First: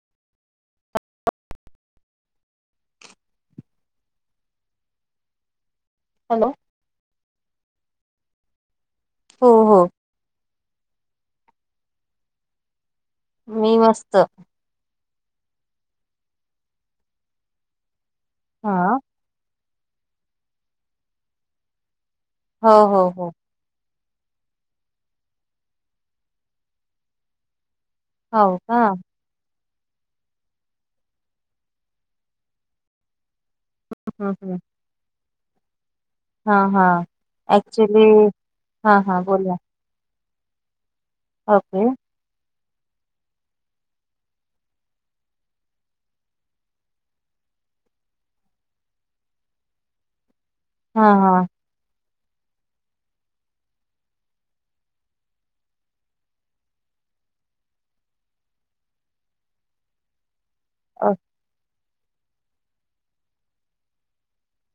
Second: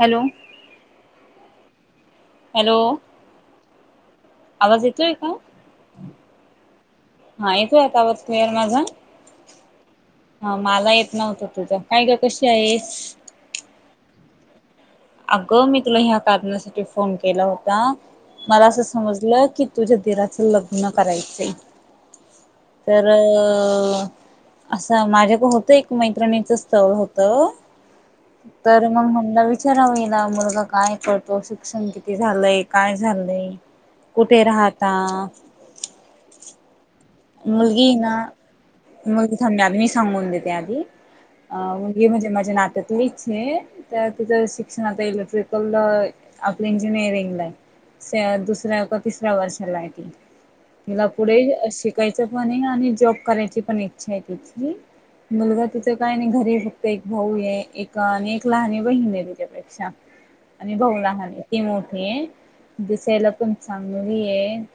Hello! Hello आवाज येतोय का हॅलो हा येतोय आता आवाज क्लिअर माझा हो हो हा माला येत नव्हतं तुझं काय ग कशी आहेस मी मस्त अगं मी तुला ह्या कारणासाठी फोन केला होता मला हा असं समजलं की तुझ्या दिराचं लग्न करायचं हो हो तर हो अ असं माझ्याक होतं एक मैत्रिणीचं स्थळ होत हो का तर मग म्हणल विचा विचारावा इला मुलगा काय करतो शिक्षण किती झालंय काय झालंय हम्म कुठे हम्म राहता हा हा मुलगी ऍक्च्युली हा हा हाय बोला ना [unintelligible] मी सांगून दित देते आधी अ ओके मुलगी म्हणजे माझ्या नाते त्या तिचे तर तिचं शिक्षण आता इलेक्ट्रिकल आपलं इंजिनिअरिंग ला आहे दुसऱ्या का तिसऱ्या वर्षाला ये ती हा तिला हा पुढे शिक कायच पण हे आणि जॉब करायची पण इच्छा आहे तिची मुलगा तीच काय नाही, घरी फक्त एक भाऊ हे एक आणि एक लहानी बहीण आहे तीच्यापेक्षा आणि भाऊ अ- लाहना ती मोठ दिसायला पण चांगली हे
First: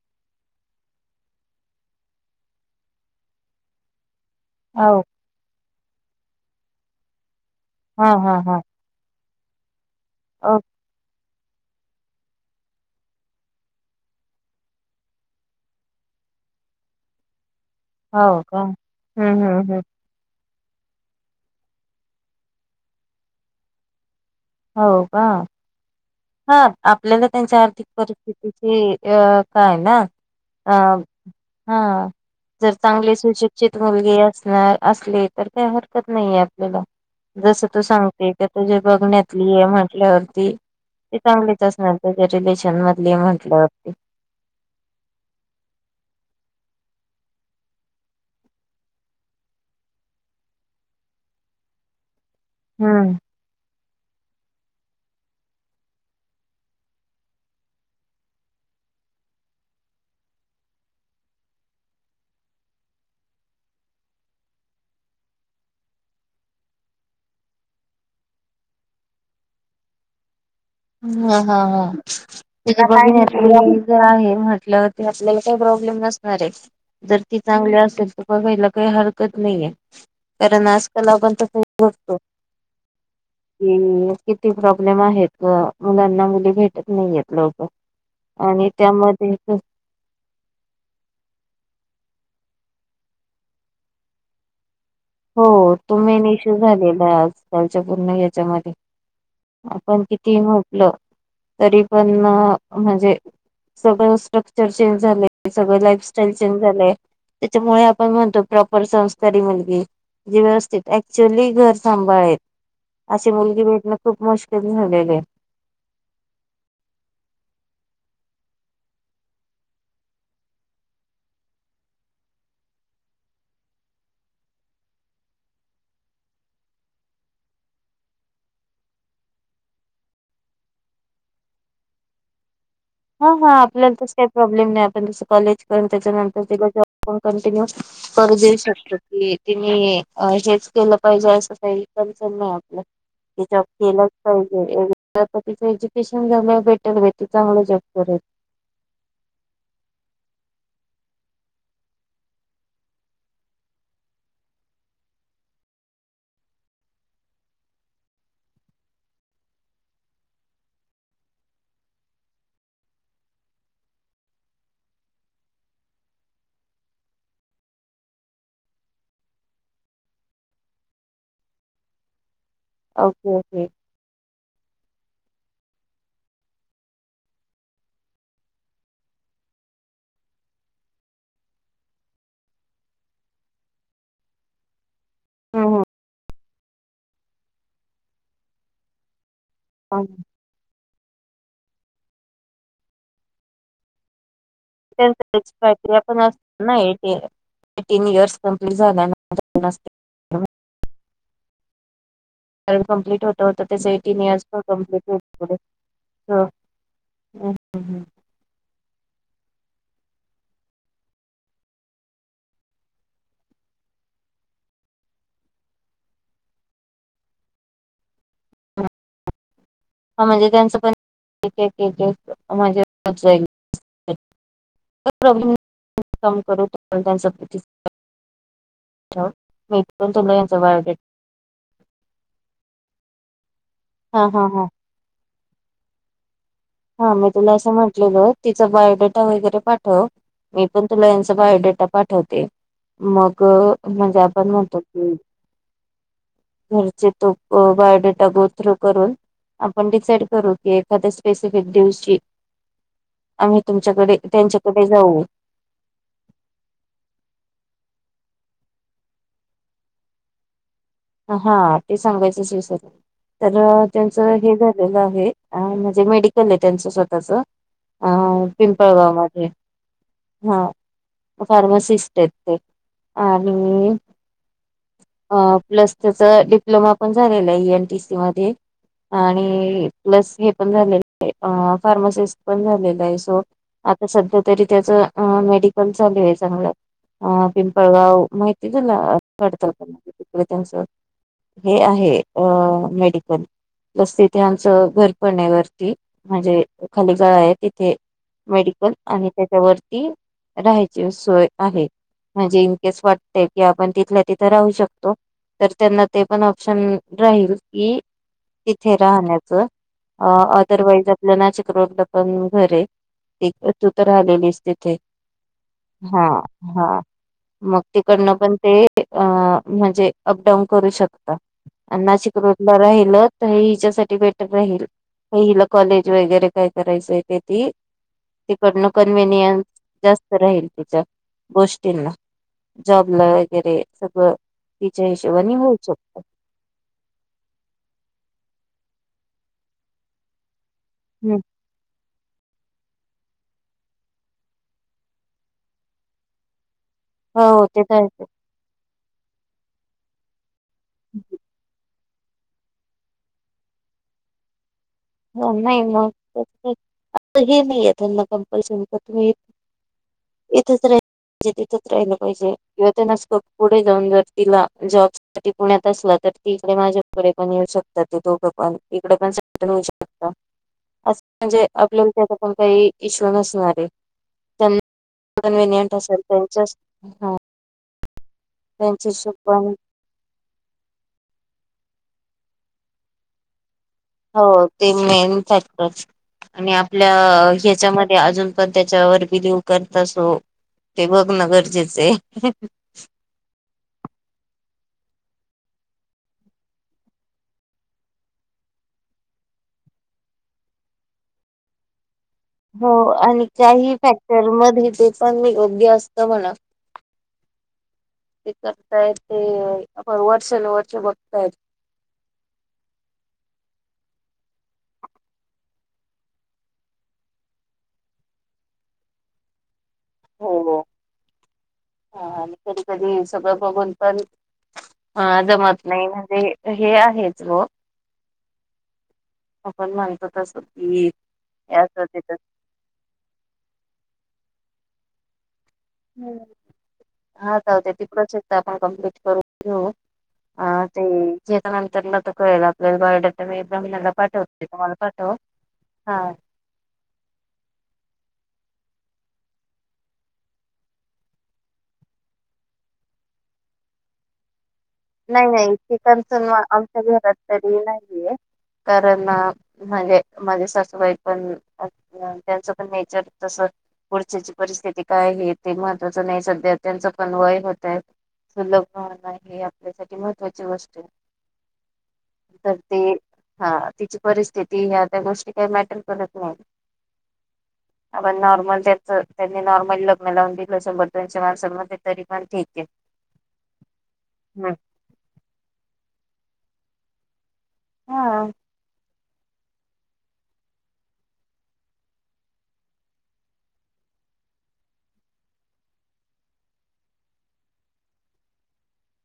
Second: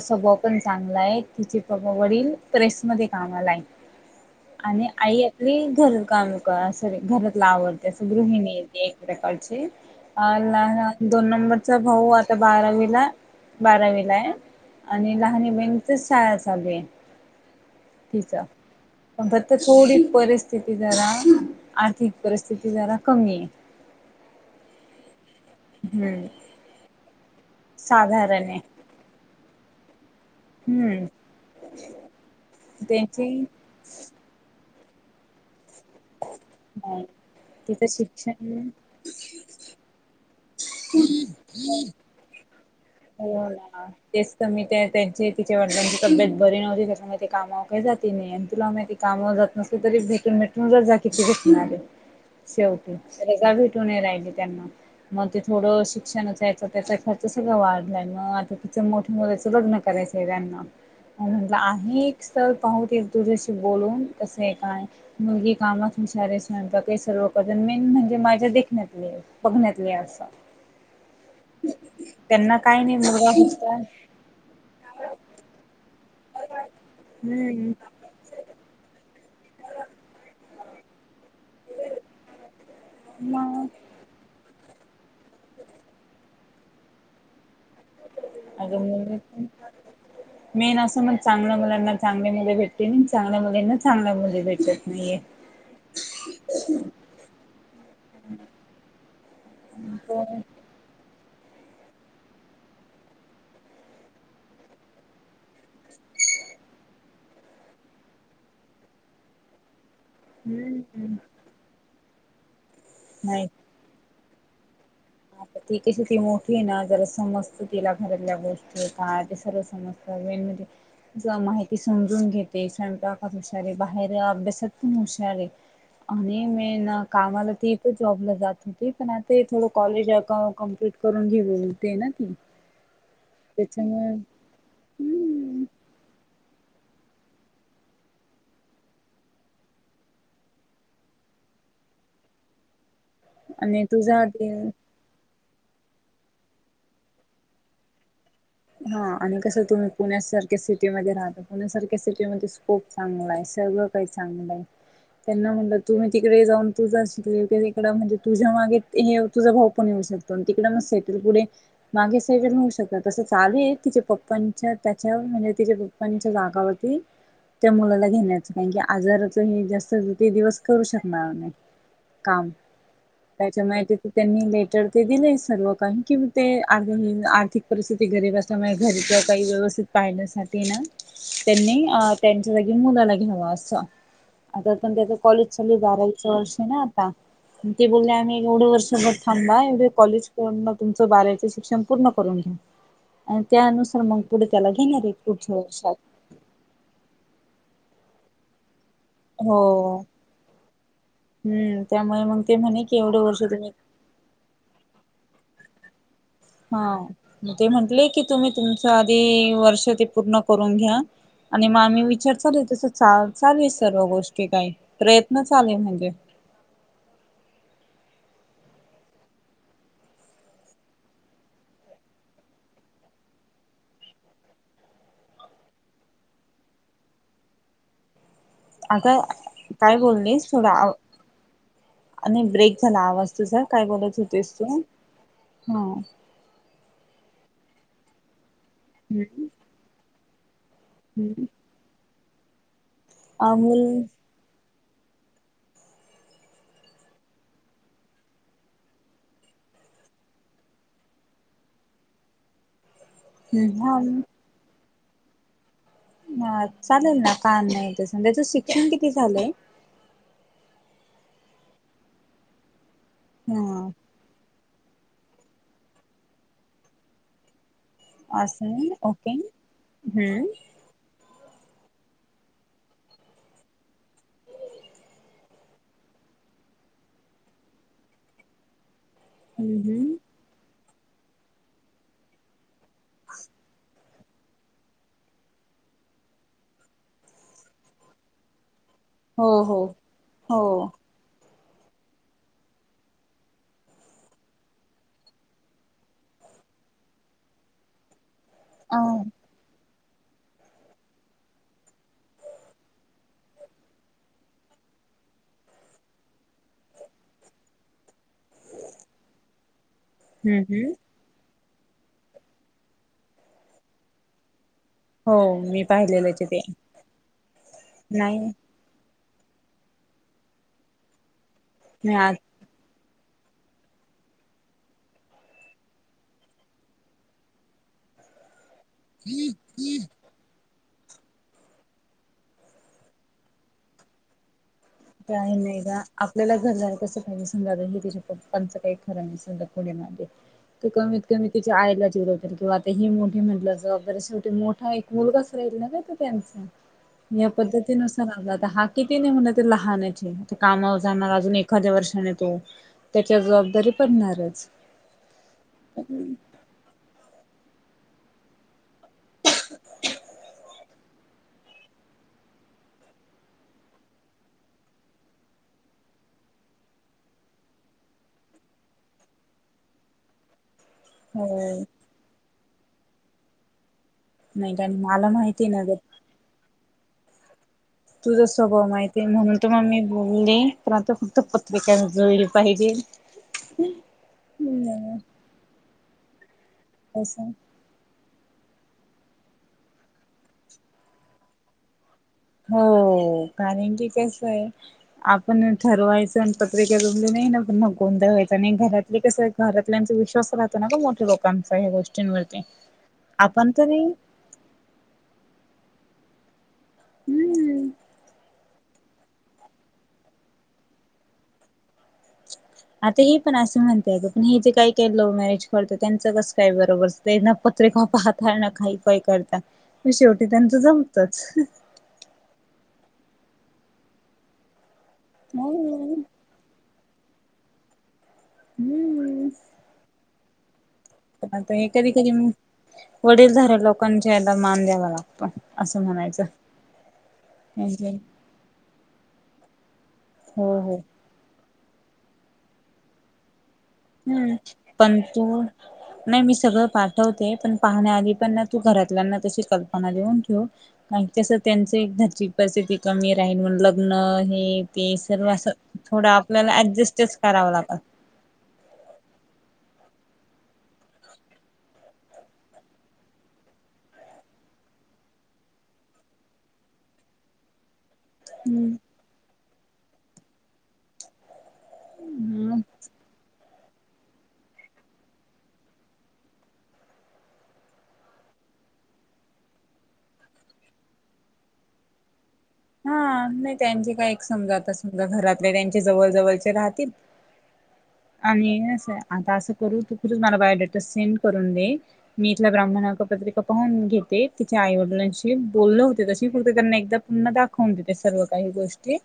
स्वभाव पण चांगला आहे तिचे प वडील प्रेस मध्ये कामाला हे. आणि हो आई आपली घर काम क सॉरी घरात आवरते असं हा हा गृहिणी हा हे ती एक प्रकारची ल अ- दोन न बरचा भाऊ आता बारावीला बारावीला आहे? आणि लहान बहिणीचच शाळा चालू आहे हो तिचा का हम्म फक्त हम्म हम्म थोडी परिस स्थिती जरा आर्थिक परिस्थिती जरा कमी हे हो का हा आपल्याला त्यांच्या आर्थिक साधारण आहे परिस्थितीची अ काय ना अ हम्म हा जर चांगली त्यांची सुशिक्षित मुलगी असणार असले तर त्या हर कत नाहीये आपल्याला नाही जसं तू तिथं सांगते का शिक्षण तुज्या बघण्यातली हे म्हटल्यावरती ते चांगलीच असणार त्याच्या रिलेशन मध्य हो तेच त मी त्या त्यांचे तिच्या वडलाची तब्येत ब री नवती त्याच्यामुळे ते कामावर काही जाती नाही आणि तुला माहीती ते कामावर जात नस तरी भेटून भेटून जर जा की रे सेवटी हम्म. तरी जा भे टू नही राहिली त्यांना मग ते थोडं शिक्षनाचा याचा त्याचा खर्च सगळ वाढ म आता तिचं मोठे मुलीच लग्न करायचं त्यांना म्हटलं आहे एक स्थळ पाहू ते तुझ्याशी बोलून कस आहे काय मुलगी कामात सारे स्वयंपाक ही सर्व करते मेन म्हणजे माझ्या देखण्यातली बघण्यातली असं हा हा हा. [unintelligible] त्यांना काही नाही मुलगा हुशार ज आहे म्हटलं ते आपल्याला काय प्रॉब्लेम खरय जर ती हम्म चांगली असेल तर बघायला काही हर नाहीे ये कारण आजकाल आपण त तो मग कि किती प्रॉब्लेम आहेत मुलांना मुली भेटत नाहीयेत लवकर अ आणि त्यामध्ये मेन असं म चांगलं मुलांना चांगले मुल भेटती नाही चांगल्या मुलींना चांगल्या मुल भेटत नाहीये. हो तो मेन इशू झालेला आजकालच्या पूर्ण याच्यामध्ये आपण किती म्हटलं तरी पण म अ म्हणजे सगळं स्ट्रक्चर चेंज झालं सगळं लाइफस्टाईल चेंज झालेय त्याच्यामुळे आपण म्हणतो प्रॉपर संस्कारी मुलगी जी व्यवस्थित हम्म ऍक्च्युली घर सांभाळेल अशी मुलगी भेटन खूप मुश्किल झालय ह ती कशी ती मोठी ना जरा समजत तिला घरातल्या गो ष्टी काय ते सर्व समजत मेन म्हणजे ज माहिती समजून घेते स्वयंपाकात हुशार बाहेर अभ्यासात पण हुशार हे आणि मेन कामाला ती पण जॉबला जात होती पण आता हे थोडं कॉलेज कमप्लीट करून घेऊते ना ती हा हा आपल्याला तस त्याच्यामुळे काही प्रॉब्लेम नाही आपण तसं कॉलेज करू त्याच्यानं तर तीला जॉब कंटिन्यू कर देऊ शकतो की तिणे आ हेच केलं पाहिजे तस काही कनसन नाही आपलं. जॉब आणि केलाच तुझा पाहिजे ते एकदा का तीच एज्युकेशन झालं भेटल भेट चांगलं जॉब पुरेत. हा आणि कसं तुम्ही पुण्यासारख्या सिटीमध्ये राहता, पुण्यासारख्या सिटी मध्ये स्कोप चांगला आहे. सगळं काही चांगलंय. त्यांना म्हटलं तुम्ही तिकडे जाऊन तुझा शले त म्हणजे तुझ्या मागे हे तुझा भाऊ पण येऊ शकतो अन तिकडे म सेटल पुढे मागे सगळीकडन होऊ शकत तसेच चालू आहे तिच्या पप्पांच्या त्याच्या म्हणजे तिच्या पप्पांच्या जागावरती. त्या मुलाला घेण्याच कारण की आजाराच हे जास्त ते दिवस करू शकणार नाही. काम ओके ओके त्याच्या माहिती त्यांनी लेट टर ते दिले सर्व लोकांनी कि ते [unintelligible] आर्थिक परिस्थिती गरीब असल्यामुळे घरीच्या काही व्यवस्थित पाहण्यासाठी ना. त्यांनी त्यांच्या जागी मुलाला घ्यावा अस आता पण त्याच कॉलेज चालू हम्म बारावीच वर्षी ना आता ते बोलले आम्ही एवढं वर्ष बघ थांबा एवढे कॉलेज त्यांच मग तुमचं बारावीचें शिक्षण पूर्ण करून घेऊ. अन त्या अनुसार मग आहे पण त्याची पुढच्या वर्षात प्रक्रिया पण असती नाही ते. एटीन इयर्स कंप्लीट झाल्या नंतर असते हो म्हणून. हम्म त्या कारण कंप्लीट होत होत त्या एटीन इयर्स पण कंप्लिट हो. हा मग ते म्हंटले की तुम्ही तुमच आधी वर्ष ते पूर्ण करून घ्या. आणि मग आम्ही विचार चालू तस चालू आहे सर्व गोष्टी काही प्रयत्न चाले म्हणजे. [inaudible] [inaudible] हा म्हणजे त्यांचं पण म्हणजे [unintelligible] कही प्रॉब्लेम काम करू [unintelligible] अग मी काय पण तुला बोललीस यांचा थोडा आव बायोडेटा आणि ब्रेक झाला आवाज. तुझा काय बोलत हा हा होतेस हा तू हा. हा मी तुला असं म्हटलेल तिचा बायोडेटा हम्म वगैरे पाठव. मी पण तुला यांचा हम्म बायोडेटा पाठवते मग अमूल म्हणजे आपण म्हणतो ह् घरचे तो बायोडेटा गोथ्रू करून. आपण डिसाईड करू की एखाद्या स्पेसिफिक दिवची आम्ही हा तुमच्याकडे त्यांच्याकडे जाऊ. हा चालेल ना काम नाही तस त्याचं शिक्षण किती झालंय. हा ते सांगायचं विसरले तर अ हा त्यांचं हे झा लेल आहे म्हणजे मेडिकल आहे त्यांच स्वतःच. अस आहे पिंपळगाव ओके मध्ये हम्म. हा फार्मासिस्ट आहेत ते आणि प्लस त्याचा डिप्लोमा पण झालेला आहे एएनटीसी मध्ये. हम्म आणि हम्म प्लस हे पण झालेलं आहे फार्मासिस्ट पण झालेलं आहे सो आ सध्या तरी त्याच मेडिकल चालू आहे चांगलं पिंपळगाव माहिते तुला हो हो हो [unintelligible] हे आहे अ मेडिकल. बस तिथे आमचं घर पण हे वरती म्हणजे खाली गळा आहे तिथे मेडिकल अ आणि हम्म त्याच्यावरती राहायची सोय आहे. म्हणजे इनकेस वाटते कि आपण तिथल्या तिथं राहू शकतो. तर त्यांना ते पण ऑप्शन राहील की तिथे राहण्याच हम्म अदरवाईज आपल्या ना. [unintelligible] घरय एक तू तर आलेली असते ते हो मी हा पाहिलेलंच ते हा मग तिकडनं नाही पण ते अ म्हणजे अपडाऊन करू शकतात मी आज नाशिक रोडला राहील तर हिच्यासाठी बेटर राहील. पहिला कॉलेज वगैरे काय करायचंय ते ती करण कन्व्हनियन्स जास्त राहील. गोष्टींना जॉबला वगैरे सगळं तिच्या काय हिशोबाने होऊ नाही का शकत. आपल्याला घर जाय कसं पाहिजे समजा हे तच्या पप्पा च का खर नाहीसधा पुढ मागे तर कमीत कमी तिच्या आईला जरो तर वा आता ही मोठी म्हटलं जबाबदारी शेवटी मोठा एक मुलगाच राहील ना का तो त्यांचा या हो ते तर आहे. पद्धतीनुसार आला आता हा किती नाही म्हटल तर लहान च ये. कामावर जाणार अजून एखाद्या वर्षाने तो त्याच्यावर जबाबदारी पडणारच. ह नाही मग [unintelligible] हे नाहीय त्यांना कंपल्सरी की तुम्ही इथच राही म्हणजे तिथंच राहिलं पाहिजे किंवा त्यांना स्कोप पुढे जाऊन जर तिला जॉब स पुण्यात असला तर तर इकडे माझ्याकडे पण येऊ शकतात ते दोघं पण इकडे पण सेटल होऊ शकतात. अस हो म्हणजे आपल्याला त्याचा पण काही इशू नसणारे नाही का मला त्यांना माहिती ना कन्वनियंट ग असेल त्यांच्या तुझा स्वभाव माहिती आहे त्यांच्याशी म्हणून त पण मग मी बोलले पण आता फक्त. पत्रिका जुळली पाहिजे हो ते मेन फॅक्टर आणि आपल्या कसं ह्याच्यामध्ये ते अजून पण त्याच्यावर बिलीव करत असो ते बघण गरजेचे हो कारण की कस आहे आपण ठरवायचं पत्रिका जमली नाही ना की मग गोंधळ वयाचा आणि घरातले कसं घरातल्यांचा विश्वास राहत ना मोठे लोकांचा या गोष्टींवर हो आणि काही फॅक्टर मध्ये ते पण योग्य असत म्हणा हम्म हम् करताय ते आपण वर्षानुवर्ष बघताय. आता हे पण असं म्हणते ग पण हे जे काय काय लव्ह मॅरेज करतं त्यांचं कसं काय बरोबर त्यांना पत्रिका पाहतात ना काही काय करतात. म शेवटी हो. त्यांचं जमतच हाह हा आणि कधी कधी सगळं बघून पण जमत नाही म्हणजे हे आहे. हेच हो हम्म्म तथास्तु ता हे कधी कधी वडीलधारे लोकांच्या याला मान द्यावा लागतो. अस म्हणायचं. हा जाउद्या ती हो प्रोसेस आपण कम्प्लीट करून घेऊ हो ते जे नंतरला त कळेल आपल्याला बायोडाटा मी ब्राह्मणाला हम्म पाठवते तुम्हाला पण पाठव. तू हा नाही मी सगळं पाठवते पण पाहण्याआधी पण ना तू घरातल्यांना तशी कल्पना देऊन ठेव तस त्यां घरची परिस्थिती कमी राहील म्ह लग्न हे ते नाही सर्व असं नाही चिकन थोडं पण आपल्याला आमच्या घरात ऍडजस्टच करावं तरी लागत. नाहीये कारण म्हणजे माझी सासूबाई पण त्यांचं पण नेचर तस पुढचीची परिस्थिती काय आहे ते महत्वाचं नाही सध्या त्यांच पण वय होतय. सुलभ होण हे आपल्यासाठी महत्वाची गोष्ट आहे. तर ते हा तिची परिस्थिती ह त्या गोष्टी काही मॅटर करत नाही आपण नॉर्मल त्याच त्यांनी नॉर्मल लग्न लावून दिलं शंभर दोनशे माणसांमध्ये तरी पण ठीक. आहे. हा नाही त्यांचे काय एक हं. समजा आ समजा घरातले त्यांचे जवळ जवळचे राहतील. हा आणि अस आता असं करू तू खुच मला बायोडेट सेंड करून दे मी इथल्या ब्राह्मणा आला की पत्रिका पाहून घेत ते तिच्या आई वडिलांशी बोलण होते तशी करते त्यांना एकदा पुन्हा दाखव. वून देते सर्व काही गोष्टी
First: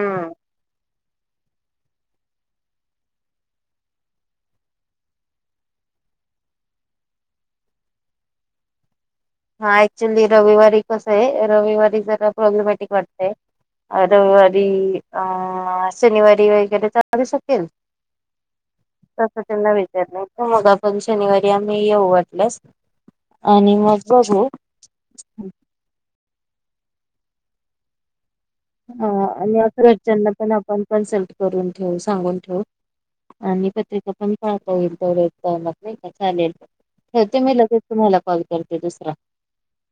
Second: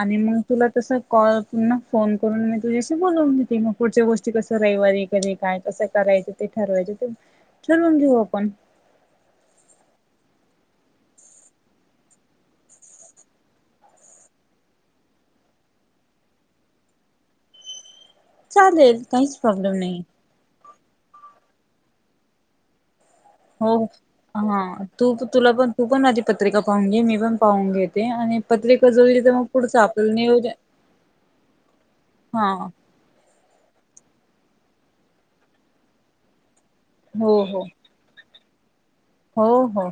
आणि मग तुला तस कॉल पुन्हा फोन करून मी तुझ्याशी बोलवून घेते मग पुढच्या गोष्टी कस रविवारी कधी काय कसं करा च ते ठरवायचं ते ठरवून घेऊ आपण. हा ऍक्च्युली रविवारी कस आहे रविवारी जरा प्रॉब्लेमॅटिक वाटतय. रविवारी अं शनिवारी वगैरे चालू शकेल. चालेल काहीच तस त्यांना प्रॉब्लेम नाही विचारलं मग पण शनिवारी आम्ही येऊ वाटल्यास आणि हो मग. बघू हा तू तुला पण तू पण माझी पत्रिका पाहून घे मी पण पाहून घेेते आणि पत्रिका हा जुळली तर मग आणि पुढचं आपलं घरच्यांना पण नियोजन आपण कन्सल्ट करून ठेवु सांगून हा ठेऊ. आणि पत्रिका पण पाहता येईल तेवढ्या टाईमात नाही का चालेल. हो करते मी हो लगेच तुम्हाला कॉल. करते दुसरा. हो. हो.